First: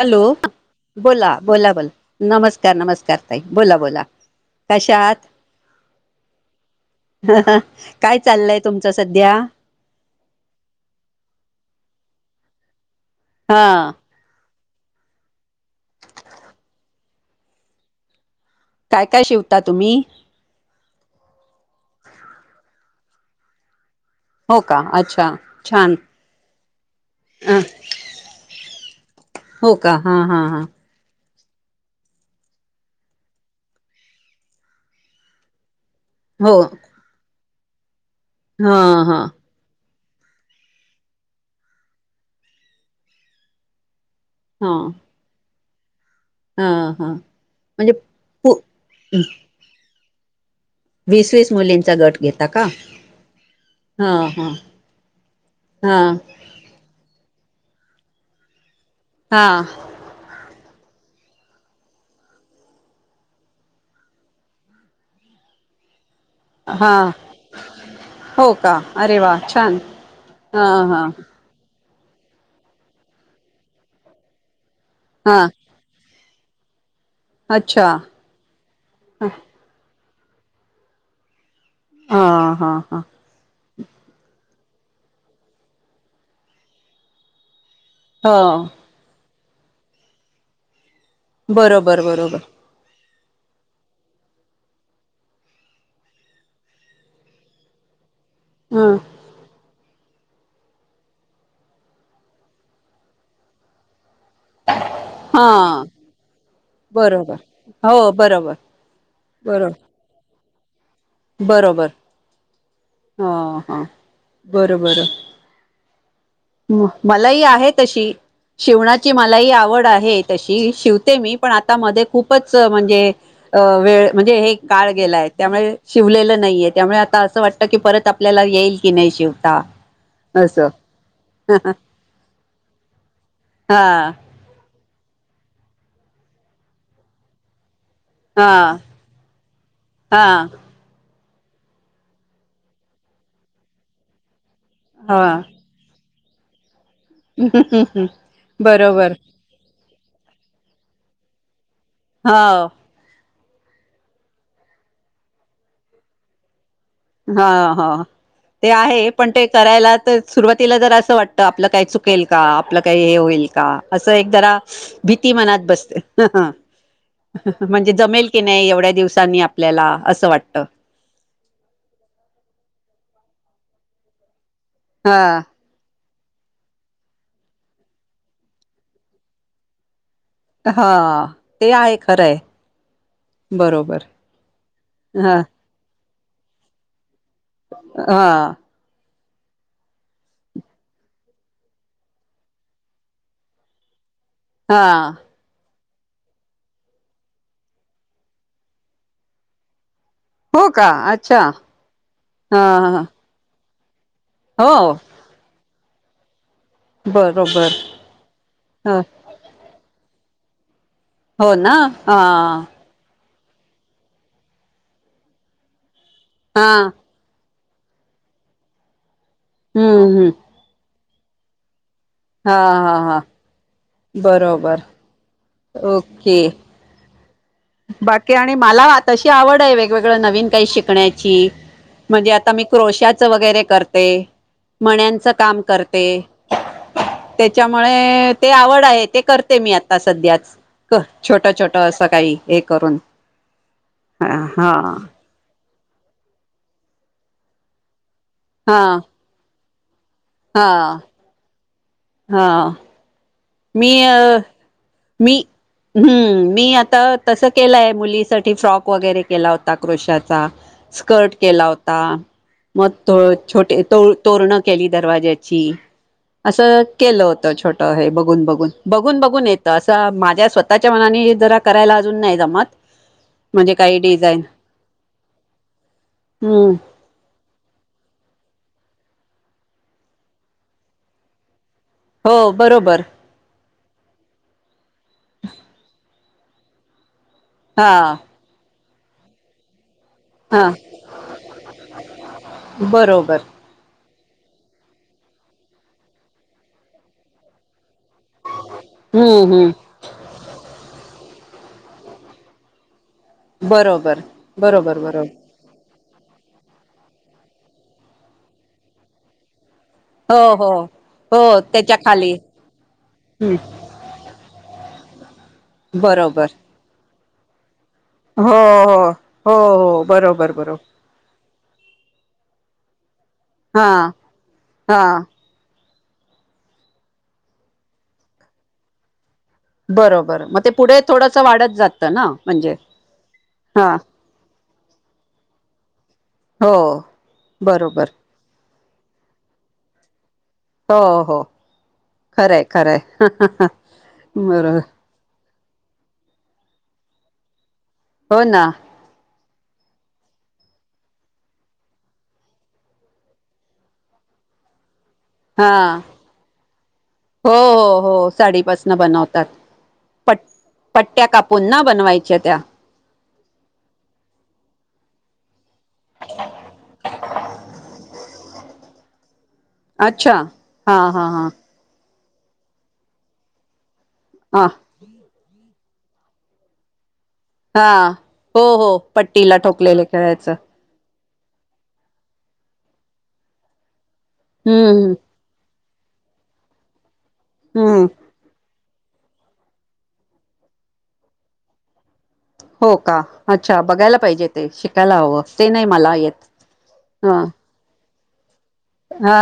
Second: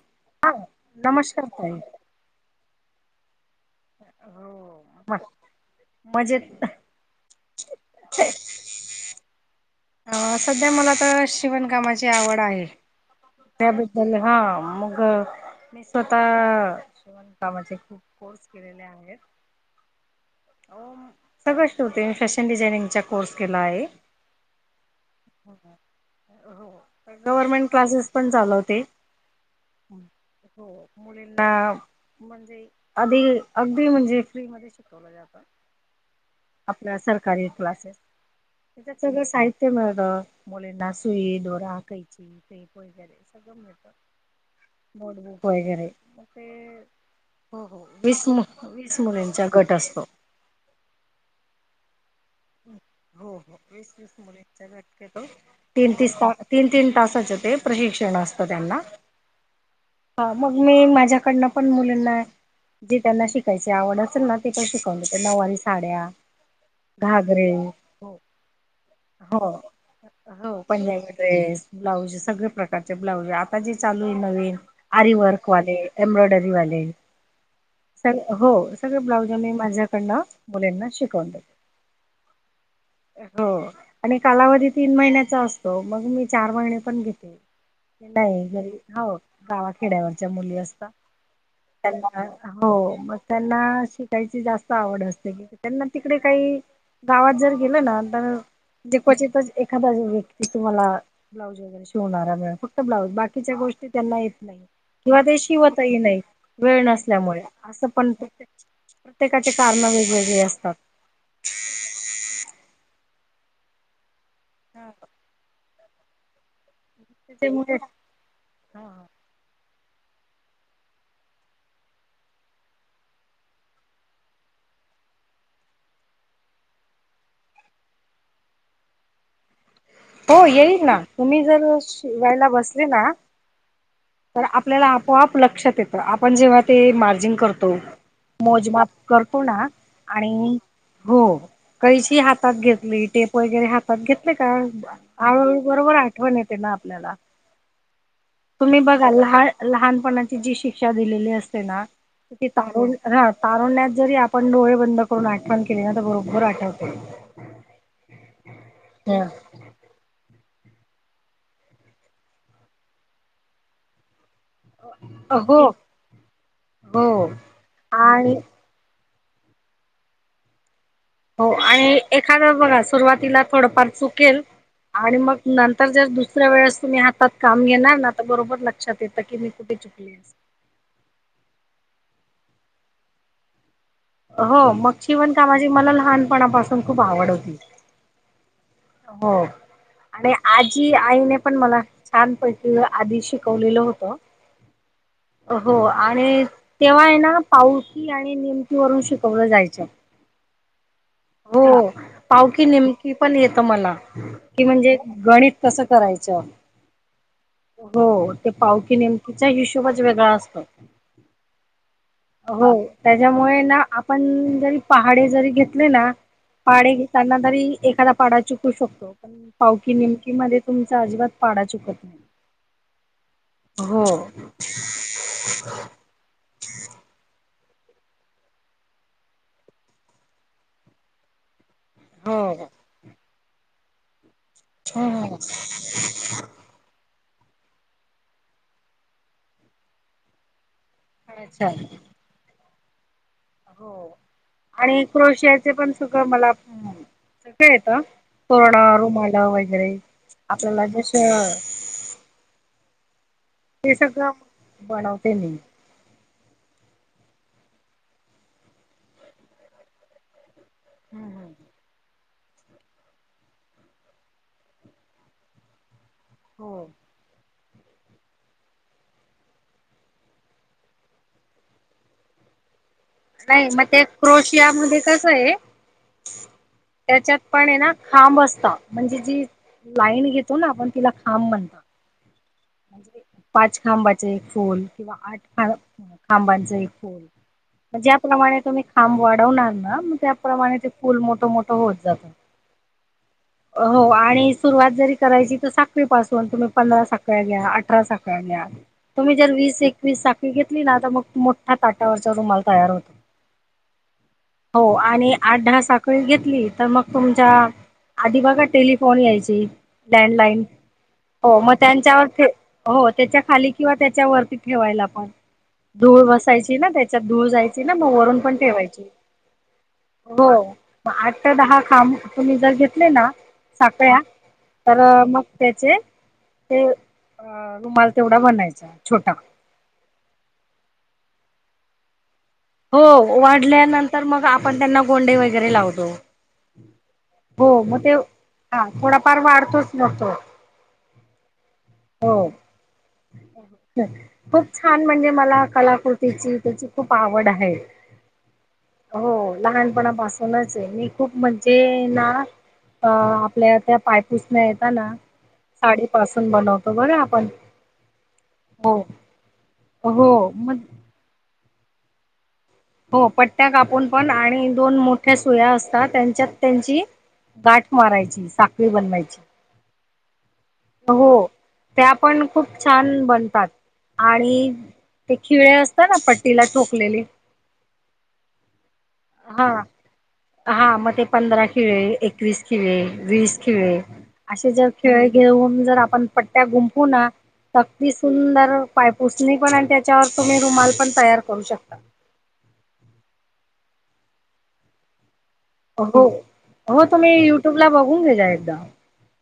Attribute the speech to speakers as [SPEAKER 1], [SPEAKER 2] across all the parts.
[SPEAKER 1] Hello
[SPEAKER 2] हा
[SPEAKER 1] बोला
[SPEAKER 2] नमस्कार ताई
[SPEAKER 1] बोला बोला नमस्कार नमस्कार ताई बोला ब बोला कशा आहात
[SPEAKER 2] मजेत अ
[SPEAKER 1] काय चाललंय तुमच सध्या
[SPEAKER 2] अ सध्या मला तर शिवणकामाची आवड आहे
[SPEAKER 1] हा
[SPEAKER 2] त्याबद्दल हा मग मी स्वतः शिवनकामाचे खूप कोर्स केलेले
[SPEAKER 1] काय काय शिवता तुम्ही
[SPEAKER 2] सगळं शिवते मी फॅशन डिझाइनिंगचा कोर्स केला आहे
[SPEAKER 1] हो का अच्छा छान
[SPEAKER 2] हो
[SPEAKER 1] अ
[SPEAKER 2] गव्हर्मेंट क्लासेस पण चालवते
[SPEAKER 1] हो का
[SPEAKER 2] हम
[SPEAKER 1] हा हा हा
[SPEAKER 2] हो मुलींना म्हणजे आधी अगदी म्हणजे फ्री मध्ये शिकवलं जात
[SPEAKER 1] हो
[SPEAKER 2] सरकारी क्लासेस
[SPEAKER 1] हा
[SPEAKER 2] तेच्यात
[SPEAKER 1] हा
[SPEAKER 2] सगळं साहित्य ते मिळत मुलींना सुई दोरा कैची ते गुड्या तेन सगळं मिळत
[SPEAKER 1] हा
[SPEAKER 2] होय वगैरे ते
[SPEAKER 1] हा
[SPEAKER 2] हो हो
[SPEAKER 1] म्हणजे
[SPEAKER 2] वीस
[SPEAKER 1] पू
[SPEAKER 2] वीस मुलीन मुलींच गट असतो
[SPEAKER 1] वीस-वीस मुलींचा गट घेतला
[SPEAKER 2] हो हो वीस विस
[SPEAKER 1] हा
[SPEAKER 2] मुलिंचा गट पाडतो
[SPEAKER 1] हा
[SPEAKER 2] तिन-तिन तास तीन-तीन तासाच ते प्रशिक्षण असतं त्यांना
[SPEAKER 1] हा.
[SPEAKER 2] हा मग मी माझ्याकडनं पण मुलींना जे त्यांना शिकायची आवड असेल ना ते पण शिकवते. नऊवारी साड्या
[SPEAKER 1] हा
[SPEAKER 2] घागरे. हो.
[SPEAKER 1] का अरे वा
[SPEAKER 2] हो.
[SPEAKER 1] छान हा हा
[SPEAKER 2] पंजाबी ड्रेस. ब्लाऊज सगळे प्रकारचे ब्लाउज. आता जे चालू आहे नवीन.
[SPEAKER 1] हा
[SPEAKER 2] आरीवर्क वाले. एम्ब्रोईडरी वाले.
[SPEAKER 1] अच्छा!
[SPEAKER 2] स हो. सगळ ब्लाउज मी माझ्याकडन मुलींना शिकवते.
[SPEAKER 1] हा हा हा.
[SPEAKER 2] हो आणि कालावधी तीन महिन्याचा असतो मग मी चार महिने पण घेते. नाही.
[SPEAKER 1] हो
[SPEAKER 2] घरी हो गावाखेड्यावरच्या मुली असतात.
[SPEAKER 1] बरोबर
[SPEAKER 2] त्यांना
[SPEAKER 1] बरोबर
[SPEAKER 2] हो. मग त्यांना शिकायची जास्त आवड असते, की त्यांना तिकडे काही गावात जर गेलं ना तर
[SPEAKER 1] ह
[SPEAKER 2] जे क्वचितच एखादा [unintelligible] तुम्हाला ब्लाउज शिवणारा [unintelligible] फक्त ब्लाऊज बाकीच्या गोष्टी त्यांना येत नाही. किंवा ते
[SPEAKER 1] हा
[SPEAKER 2] शिवतही नाही वेळ
[SPEAKER 1] बरोबर
[SPEAKER 2] नसल्यामुळे असं
[SPEAKER 1] हो
[SPEAKER 2] पण
[SPEAKER 1] बरोबर
[SPEAKER 2] प्रत्येकाचे
[SPEAKER 1] बरो
[SPEAKER 2] कारणं वेगवेगळे असतात.
[SPEAKER 1] बरोबर. हा हा बरोबर. मलाही आहे
[SPEAKER 2] त्याच्यामुळे
[SPEAKER 1] तशी शिवणाची मा मला ही आवड आहे तशी. शिवते मी पण आता मध्ये खूपच म्हणजे अ वेळ म्हणजे हे काळ गेलाय. त्यामुळे शिवलेलं नाहीये. त्यामुळे आता असं वाटत की परत आपल्याला येईल की नाही शिवता.
[SPEAKER 2] हो.
[SPEAKER 1] असं
[SPEAKER 2] येईल ना. तुम्ही जर शिवायला बसले ना
[SPEAKER 1] हा.
[SPEAKER 2] तर आपल्याला आपोआप लक्षात येत. आपण जेव्हा ते मार्जिन करतो
[SPEAKER 1] हा
[SPEAKER 2] मोजमाप करतो ना,
[SPEAKER 1] हा
[SPEAKER 2] आणि हो. कैशी हातात घेतली टेप वगैरे हातात घेतले का
[SPEAKER 1] हा
[SPEAKER 2] आ बरोबर आठवण येते ना आपल्याला.
[SPEAKER 1] [unintelligible]
[SPEAKER 2] तुम्ही बघा
[SPEAKER 1] बरोबर
[SPEAKER 2] लहा-लहानपणाची जी शिक्षा दिलेली असते ना, ती
[SPEAKER 1] हो
[SPEAKER 2] तारून हा. तारुण्यात जरी आपण डोळे बंद करून आठवण केली ना तर बरोबर आठवत.
[SPEAKER 1] हा हा. ते आहे पण ते
[SPEAKER 2] हम्म
[SPEAKER 1] करायला तर सुरुवातीला जर असं वाटत आपलं काय चुकेल का आपलं काही हे होईल का असं एक जरा भीती
[SPEAKER 2] हो
[SPEAKER 1] मनात बसते. हं हं.
[SPEAKER 2] हो
[SPEAKER 1] म्हणजे जमेल
[SPEAKER 2] आणि
[SPEAKER 1] की नाही एवढ्या दिवसांनी आपल्याला असं वाटतं.
[SPEAKER 2] हो आणि एखादा बघा, सुरुवातीला थोडंफार चुकेलं आणि मग
[SPEAKER 1] हा
[SPEAKER 2] न तर जर दुसऱ्या वेळेस तुम्ही हातात काम घेणार ना तर बरोबर लक्षात येतं की मी कुठे चुकले आहे.
[SPEAKER 1] हा. ते आहे खरं आहे. बरोबर.
[SPEAKER 2] हो मग शिवन
[SPEAKER 1] हा
[SPEAKER 2] कामाची मला लहानपणापासून खूप आवड होती.
[SPEAKER 1] हा.
[SPEAKER 2] हो. आणि आजी आईने पण मला छानपैकी आधी शिकवलेलं होतं.
[SPEAKER 1] हा.
[SPEAKER 2] हो आणि तेव्हा आहे ना. पावती आणि निेमती वरून शिकवलं जायचं.
[SPEAKER 1] हो का. अच्छा
[SPEAKER 2] हो
[SPEAKER 1] हा
[SPEAKER 2] पावकी
[SPEAKER 1] ह
[SPEAKER 2] नीमकी पण येत मला ती म्हणजे
[SPEAKER 1] हो
[SPEAKER 2] गणित कस करायचं?
[SPEAKER 1] बरोबर
[SPEAKER 2] हो ते
[SPEAKER 1] ह
[SPEAKER 2] पावकी नेम - तिचा हिशोबच वेगळा असतो.
[SPEAKER 1] हो ना? हा.
[SPEAKER 2] त्याज्यामुळे ना आपण जरी पहाडे जरी घेतले ना?
[SPEAKER 1] हा
[SPEAKER 2] पाडे घेताना तरी एखादा पाडा चुकू शकतो पण पावकी
[SPEAKER 1] हम्म हम्म
[SPEAKER 2] निमकी मध्ये तुमचा अजिबात पाडा चुकत नाही.
[SPEAKER 1] हा -हा -हा.
[SPEAKER 2] हो
[SPEAKER 1] बरोबर ओके. बाकी आणि मला तशी आवड आहे वेगवेगळ नवीन काही शिकण्याची. म्हणजे
[SPEAKER 2] हो
[SPEAKER 1] आता मी
[SPEAKER 2] हो
[SPEAKER 1] क्रोशाचं वगैरे करते. मण्याचं
[SPEAKER 2] हो
[SPEAKER 1] काम करते. त्याच्यामुळे ते आवड आहे ते करते मी आता सध्याच. कर छोट
[SPEAKER 2] अच्छा
[SPEAKER 1] छोट असं काही हे करून हा - हा.
[SPEAKER 2] क्रोशियाच पण सुख मला सगळं येतं पण
[SPEAKER 1] हा
[SPEAKER 2] रुमाल [unintelligible] वगैरे आपल्याला
[SPEAKER 1] हा
[SPEAKER 2] जश
[SPEAKER 1] हा मी
[SPEAKER 2] ते
[SPEAKER 1] अ
[SPEAKER 2] सगळं
[SPEAKER 1] मी हम्म मी आता तसं केलंय मुलीसाठी फ्रॉक वगैरे केला होता क्रोशाचा.
[SPEAKER 2] हं,
[SPEAKER 1] स्कर्ट
[SPEAKER 2] हं.
[SPEAKER 1] केला होता. मग तोळ छोटे तोळ तोरण केली दरवाज्याची. असं
[SPEAKER 2] हो
[SPEAKER 1] केलं होत छोटं हे बघ घून -बघून बघून -बघून येत असं माझ्या स्वतःच्या मनाने जरा करायला अजून नाही जमत.
[SPEAKER 2] नाही
[SPEAKER 1] म्हणजे
[SPEAKER 2] मग
[SPEAKER 1] काही
[SPEAKER 2] तेच
[SPEAKER 1] डिझाईन
[SPEAKER 2] क्रोशिया मध्ये कस आहे.
[SPEAKER 1] हम्म
[SPEAKER 2] त्याच्यात पण हे ना खांब असत. म्हणजे जी लाईन घेतो ना आपण तिला खांब म्हणतात.
[SPEAKER 1] हो बरोबर.
[SPEAKER 2] पाच खांबाच एक फूल किंवा आठ खा खांबांच एक फूल.
[SPEAKER 1] हा
[SPEAKER 2] ज्याप्रमाणे तुम्ही खांब वाढवणार ना मग त्या
[SPEAKER 1] हा
[SPEAKER 2] प्रमाणे ते फुल मोठं मोठं होत जात.
[SPEAKER 1] बरोबर
[SPEAKER 2] हो आणि सुरुवात जरी करायची तर साखळीपासून तुम्ही पंधरा साखळ्या घ्या अठरा साख ळया घ्या तुम्ही जर
[SPEAKER 1] हम्म हम्म
[SPEAKER 2] वीस एकवीस साखळी घेतली ना तर मग मोठा ताटावरचा रुमाल तयार होतो.
[SPEAKER 1] बरोबर
[SPEAKER 2] हो
[SPEAKER 1] बरोबर बरोबर
[SPEAKER 2] आणि आठ दहा साख कळी घेतली. तर मग तुमच्या आधी बघा टेलिफोन यायची
[SPEAKER 1] हो
[SPEAKER 2] लँडलाईन
[SPEAKER 1] हो
[SPEAKER 2] हो मग
[SPEAKER 1] त्याच्या खाली
[SPEAKER 2] त्यांच्यावरती हो त्याच्या
[SPEAKER 1] हम्म
[SPEAKER 2] खाली किंवा त्याच्या वरती ठेवायला पण धूळ
[SPEAKER 1] बरोबर
[SPEAKER 2] बसायच ची ना त्याच्यात धूळ जायची ना? म वरून
[SPEAKER 1] हो
[SPEAKER 2] पण ठेवायची
[SPEAKER 1] हो हो हो बरोबर
[SPEAKER 2] हो.
[SPEAKER 1] बरोबर
[SPEAKER 2] मग आठ ते दहा खांब तुम्ही जर घेतले ना
[SPEAKER 1] हा
[SPEAKER 2] साखळ्या
[SPEAKER 1] हा
[SPEAKER 2] तर मग त्याचे ते अ रुमाल तेवढा बनायचा. छोटा!
[SPEAKER 1] बरोबर मग ते पुढे थोडंस वाढत जातं ना? म्हणजे
[SPEAKER 2] हो
[SPEAKER 1] हा
[SPEAKER 2] वाढल्यानंतर मग आपण त्यांना गोंडे वगैरे लावतो.
[SPEAKER 1] हो
[SPEAKER 2] हो मग
[SPEAKER 1] बरोबर
[SPEAKER 2] त्यो हा थोडाफार वाढतोच ना तो?
[SPEAKER 1] हो -हो.
[SPEAKER 2] हो
[SPEAKER 1] खरंय खरंय
[SPEAKER 2] खूप
[SPEAKER 1] बरोबर
[SPEAKER 2] छान म्हणजे मला कलाकृती तीची तीची खूप आवड आहे.
[SPEAKER 1] हो ना?
[SPEAKER 2] हो लहानपणापासूनच आहे, मी खूप म्हणजे ना अ आपल्या त्या पायपुसण्या येता ना,
[SPEAKER 1] हा
[SPEAKER 2] साडीपासून बनव
[SPEAKER 1] हो हो हो, साडीपासनं
[SPEAKER 2] हो
[SPEAKER 1] बनवतात पट
[SPEAKER 2] हो मग
[SPEAKER 1] पट ट्या कापून ना बनवायच्या त्या?
[SPEAKER 2] हो पट्ट्या कापून पण आणि दोन मोठ्या सुया अस ता त्यांच्यात त्यांची गाठ मारायची साखळी बनवायची.
[SPEAKER 1] अच्छा, हा हा
[SPEAKER 2] हो
[SPEAKER 1] हा.
[SPEAKER 2] त्या पण खूप छान बनतात
[SPEAKER 1] हा
[SPEAKER 2] आणि ते खिळे असता ना पट्टीला ठोकलेले.
[SPEAKER 1] हा, हो हो पट्टीला
[SPEAKER 2] हा
[SPEAKER 1] ठोकलेलं खिळ्याचं.
[SPEAKER 2] हा मग ते पंधरा खिळे, एकवीस खिळे, वीस खिळे असे जर
[SPEAKER 1] हम्म
[SPEAKER 2] खिळे घेऊन जर आपण पट्ट्या गुंफु ना
[SPEAKER 1] हम्म हम्म.
[SPEAKER 2] तर [unintelligible] सुंदर पायपुसणी पण आणि त्याच्यावर तुम्ही रुमाल पण तयार करू शकता.
[SPEAKER 1] हो का? अच्छा बघायला पाहिजे ते शिकायला हवं ते नाही मला येत अ.
[SPEAKER 2] ट्यूब्ला बघून घे जा एकदा.
[SPEAKER 1] हा,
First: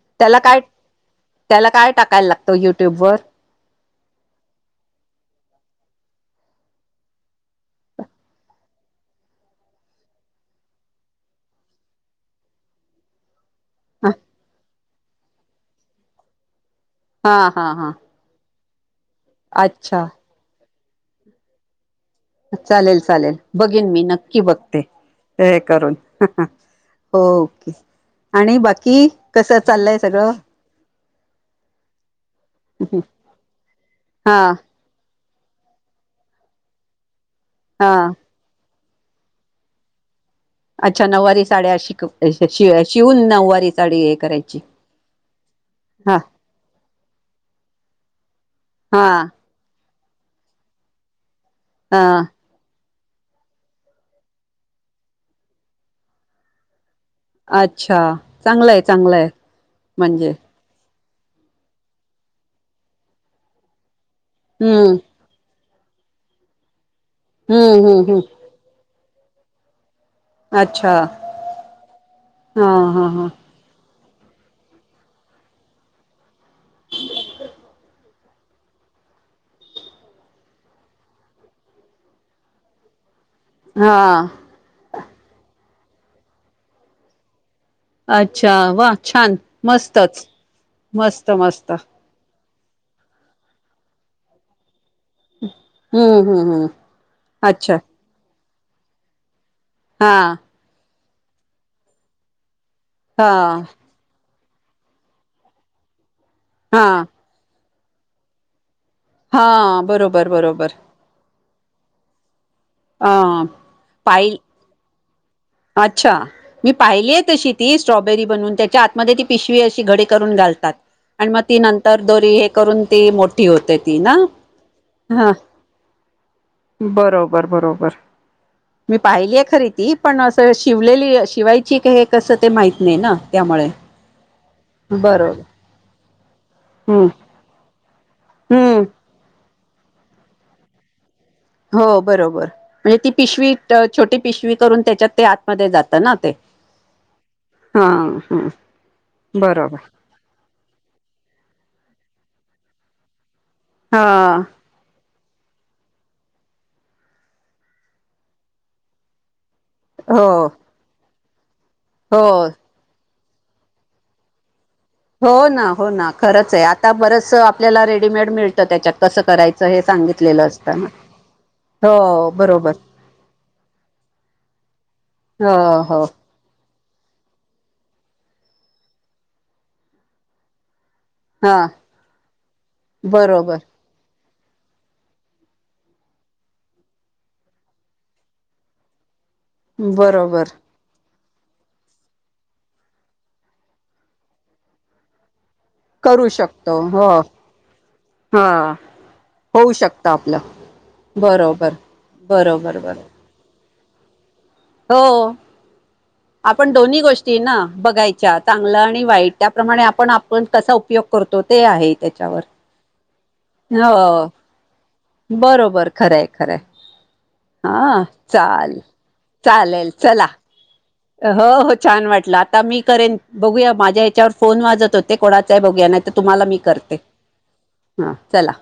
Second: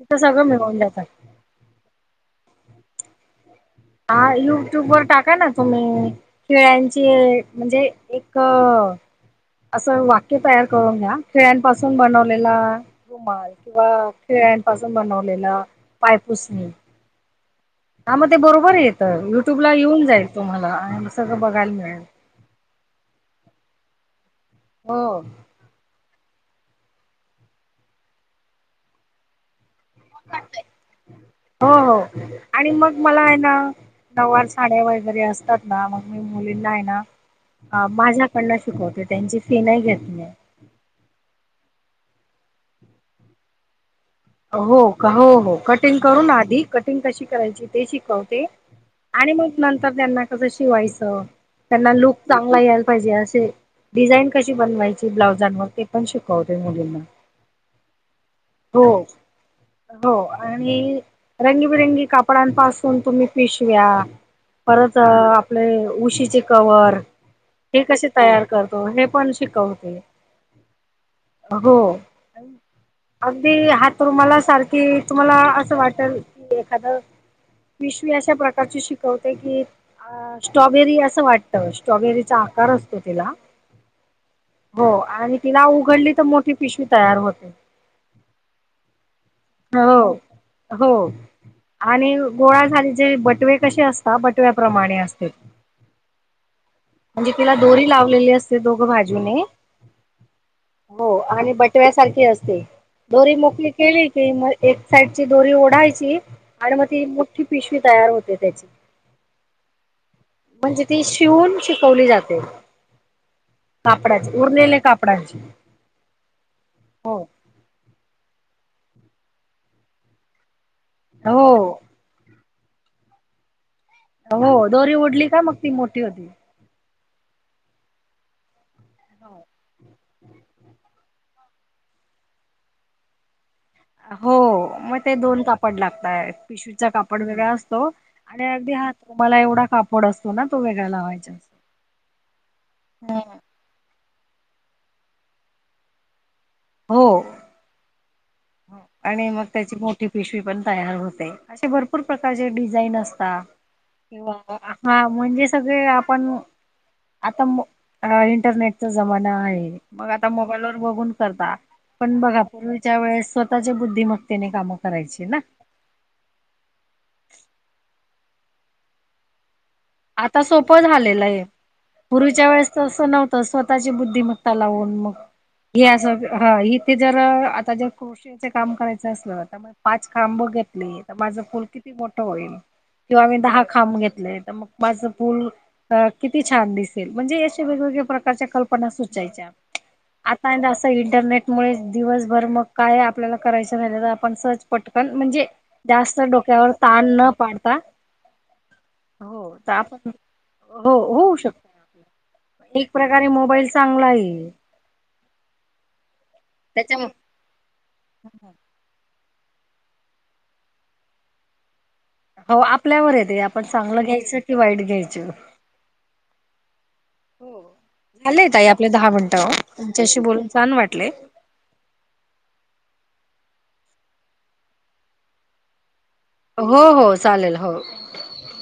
[SPEAKER 2] तिथं
[SPEAKER 1] त्याला
[SPEAKER 2] सगळं
[SPEAKER 1] काय,
[SPEAKER 2] मिळून जातं.
[SPEAKER 1] त्याला काय टाकायला लागतं युट्यूबवर?
[SPEAKER 2] आ युट्युबवर टाका ना तुम्ही खिळ्यांची म्हणजे एक अ असं वाक्य तयार करून लिहा, खिळ्यांपासून बनवलेला रुमाल. किंवा
[SPEAKER 1] हा
[SPEAKER 2] खिळ्यांपासून बनवलेलं पायपुसणी.
[SPEAKER 1] हा हा हा.
[SPEAKER 2] आ मग ते बरोबर येतं, युट्यूब ला येऊन
[SPEAKER 1] अच्छा
[SPEAKER 2] जाईल तुम्हाला आणि सगळं बघायला मिळेल.
[SPEAKER 1] चालेल चालेल, बघेन मी नक्की बघते,
[SPEAKER 2] हो
[SPEAKER 1] ते हे करून. हो ओके, आणि बाकी कसं चाललंय सगळं?
[SPEAKER 2] हो हो, आणि मग मला आहे ना
[SPEAKER 1] हा
[SPEAKER 2] नववार साड्या वगैरे असतात ना मग मी मुलींना आहे ना
[SPEAKER 1] हा
[SPEAKER 2] माझ्याकडनं शिकवते, त्यांची फी नाही घेत मी.
[SPEAKER 1] अच्छा नऊवारी साड्या शिकवू अ श शिवून नऊवारी साडी हे कराय
[SPEAKER 2] हो हो हो, कटिंग करून आधी कटिंग कशी करायची ते शिकवते?
[SPEAKER 1] हा.
[SPEAKER 2] आणि मग नंतर त्यांना कसं शिवायचं? त्यांना लूप
[SPEAKER 1] हा
[SPEAKER 2] चा चांगला यायला पाहिजे असे, डिझाईन कशी बनवायची ब्लाउजांवर ते पण शिकवते मुलींना.
[SPEAKER 1] अच्छा, चांगलंय
[SPEAKER 2] हो
[SPEAKER 1] चांगलंय.
[SPEAKER 2] हो,
[SPEAKER 1] म्हणजे
[SPEAKER 2] आणि रंगीबिरंगी कापडांपासून तुम्ही पिशव्या
[SPEAKER 1] हम्म
[SPEAKER 2] परत आपलं हे उशीचे कवर हे
[SPEAKER 1] हम्म
[SPEAKER 2] कसे
[SPEAKER 1] हम्म हम्म
[SPEAKER 2] तयार करतो हे पण शिकवते,
[SPEAKER 1] अच्छा
[SPEAKER 2] हो.
[SPEAKER 1] हा हा हा
[SPEAKER 2] की हातरुमाला सारखी तुम्हाला असं वाटल की एखादं पिशवी अशा प्रकारची शिकवते की अ स्ट्रॉबेरी असं वाटतं, स्ट्रॉबेरीचा आकार असतो तिला.
[SPEAKER 1] हा.
[SPEAKER 2] हो, आणि तिला उघडली तर मोठी पिशवी तयार होते.
[SPEAKER 1] अच्छा, वा छान!
[SPEAKER 2] हो
[SPEAKER 1] मस्तच
[SPEAKER 2] हो
[SPEAKER 1] मस्त मस्त.
[SPEAKER 2] आणि गोळा झाले जे बटवे कसे असतात बटव्याप्रमाणे अस
[SPEAKER 1] हम्म हम्म हम्म
[SPEAKER 2] म्हणजे तिला
[SPEAKER 1] अच्छा
[SPEAKER 2] दोरी लावलेली असते दोघं बाजूने.
[SPEAKER 1] हा.
[SPEAKER 2] हो आणि बटव्यासारखी असते, दोरी
[SPEAKER 1] हा
[SPEAKER 2] मोकळी केली कि मंग एक सांइडची दोरी ओढायची आणि
[SPEAKER 1] हा
[SPEAKER 2] मंग ती मोठी पिशवी तयार होते त्यांची
[SPEAKER 1] हां बरोबर बरोबर
[SPEAKER 2] ती शिवूंन शिकवली जाते
[SPEAKER 1] अ पाय
[SPEAKER 2] कापडाची उरलेले कापडांची
[SPEAKER 1] अच्छा मी पाहिलीय तशी स्ट्रॉबेरी बनूंन त्यांच्या आतमंध्ये ती पिशवी अं घडी करूंन घालतांत आणि मंग
[SPEAKER 2] हो
[SPEAKER 1] तं तरं दोरी हे करूंन ती मोठी होते ती नां
[SPEAKER 2] हो दोरी ओढली
[SPEAKER 1] हं
[SPEAKER 2] का मग ती मोठी होती.
[SPEAKER 1] बरोबर बरोबर मी पाहिलीय खरी ती पणं असं शिवलेली शिवायची हे कसं ते माहित नाहीं नां त्यामुळें
[SPEAKER 2] हो मंग ते दोन कांपड लागतंय पिशवीचा
[SPEAKER 1] हम्म
[SPEAKER 2] कांपड वेगळां असतो आणि अगदी
[SPEAKER 1] हम्म
[SPEAKER 2] हां तुम्हांला एवढां कांपड असतो नां तो वेगळां लावायंचाअसतो
[SPEAKER 1] हो बरोबर म्हणजे ती पिशवी छोटी पिशवी करूंन त्यांच्यात ते आतमंध्ये जातं नां ते
[SPEAKER 2] हो
[SPEAKER 1] हां हंम
[SPEAKER 2] आणि मंग त्यांची मोठी मोठी पिशवी पणं तयार होते असे भरंपूर प्रकारचे डिझाईन असतांत
[SPEAKER 1] हा
[SPEAKER 2] किंवा हां म्हणजे सगळें आपणं आंता इंटरनेटचा जमांना आहे मंग आंता
[SPEAKER 1] हो
[SPEAKER 2] मोबाईल वरं बघूंन करतां पणं
[SPEAKER 1] हो
[SPEAKER 2] बघां पूर्वीच्या वेळेस स्वंतःचे बुद्धीमगते नाहीं कामं करायची
[SPEAKER 1] हो
[SPEAKER 2] ना.
[SPEAKER 1] नां हो नां खरंच आहे आंता बरंच आपल्यांला रेडीमेड मिळतं त्यांच्यात कसं करायचं हे सांगित
[SPEAKER 2] आंता सोपं झालेलं आहे पूर्वीच्या वेळेस
[SPEAKER 1] बरोबर
[SPEAKER 2] तरं असं नव्हतं स्वंतःची बुद्धीमंत्ता त्यां लावूंन मंग
[SPEAKER 1] हो
[SPEAKER 2] हे
[SPEAKER 1] हो
[SPEAKER 2] असं हां इथे जरं आंता जरं कृषीच कामं करायचं असलं त्यामुळें पांच खांब बघतं नाहीं माझं
[SPEAKER 1] हा
[SPEAKER 2] फुलं किती मोठं होईल किंवा मी
[SPEAKER 1] बरोबर
[SPEAKER 2] दहा खांब घेतलंय तरं मंग माझं फूलं किती छान दिसेल म्हणजे अंश वेगवेगळ्या प्रकारच्या कल्पना सुंचायच्या आंता
[SPEAKER 1] बरोबर
[SPEAKER 2] आहे असं इंटरनेट मुळें दिवसंभर मंग कायं आपल्यांला करायचं झाल्यां तरं आपणं सहंज पटकन म्हणजे
[SPEAKER 1] करू
[SPEAKER 2] जास्तं डोक्यांवर
[SPEAKER 1] शकतो हो
[SPEAKER 2] ताण नं पाडता
[SPEAKER 1] हा
[SPEAKER 2] हो
[SPEAKER 1] होऊ
[SPEAKER 2] आपणं
[SPEAKER 1] शकतं आपलं
[SPEAKER 2] हो होऊं
[SPEAKER 1] बरोबर
[SPEAKER 2] शकतो
[SPEAKER 1] बरोबर
[SPEAKER 2] एक
[SPEAKER 1] बरोबर
[SPEAKER 2] प्रकारे मोबाईल चांगला आहे
[SPEAKER 1] हो आपणं
[SPEAKER 2] त्याच्या
[SPEAKER 1] दोन्ही गोष्टी नां बघायच्या चांगल्या आणि वाईट त्यांप्रमाणे आपणं आपणं कसां उपयोग करतो ते आहे त्याच्यावर
[SPEAKER 2] हो आपल्यांवर आहे ते आपणं चांगलं
[SPEAKER 1] हो
[SPEAKER 2] घ्यायचं कि वाईट घ्यायचं
[SPEAKER 1] बरोबर खरंय खरंय
[SPEAKER 2] हो
[SPEAKER 1] हा
[SPEAKER 2] झालेय ताई
[SPEAKER 1] चालेल
[SPEAKER 2] आपले दहा मिनिटं
[SPEAKER 1] चालेल
[SPEAKER 2] तुमच्या शी
[SPEAKER 1] चला
[SPEAKER 2] बोलूंन छान वाटले
[SPEAKER 1] हो हो छान वाटलं आंता मी करेन बघूंया माझ्या यांच्यावर फोन वाजतं होते कोणांचा आहे बघूंया नां तरं तुम्हांला मी
[SPEAKER 2] हो
[SPEAKER 1] करते
[SPEAKER 2] हो चालेल हो
[SPEAKER 1] हां चलां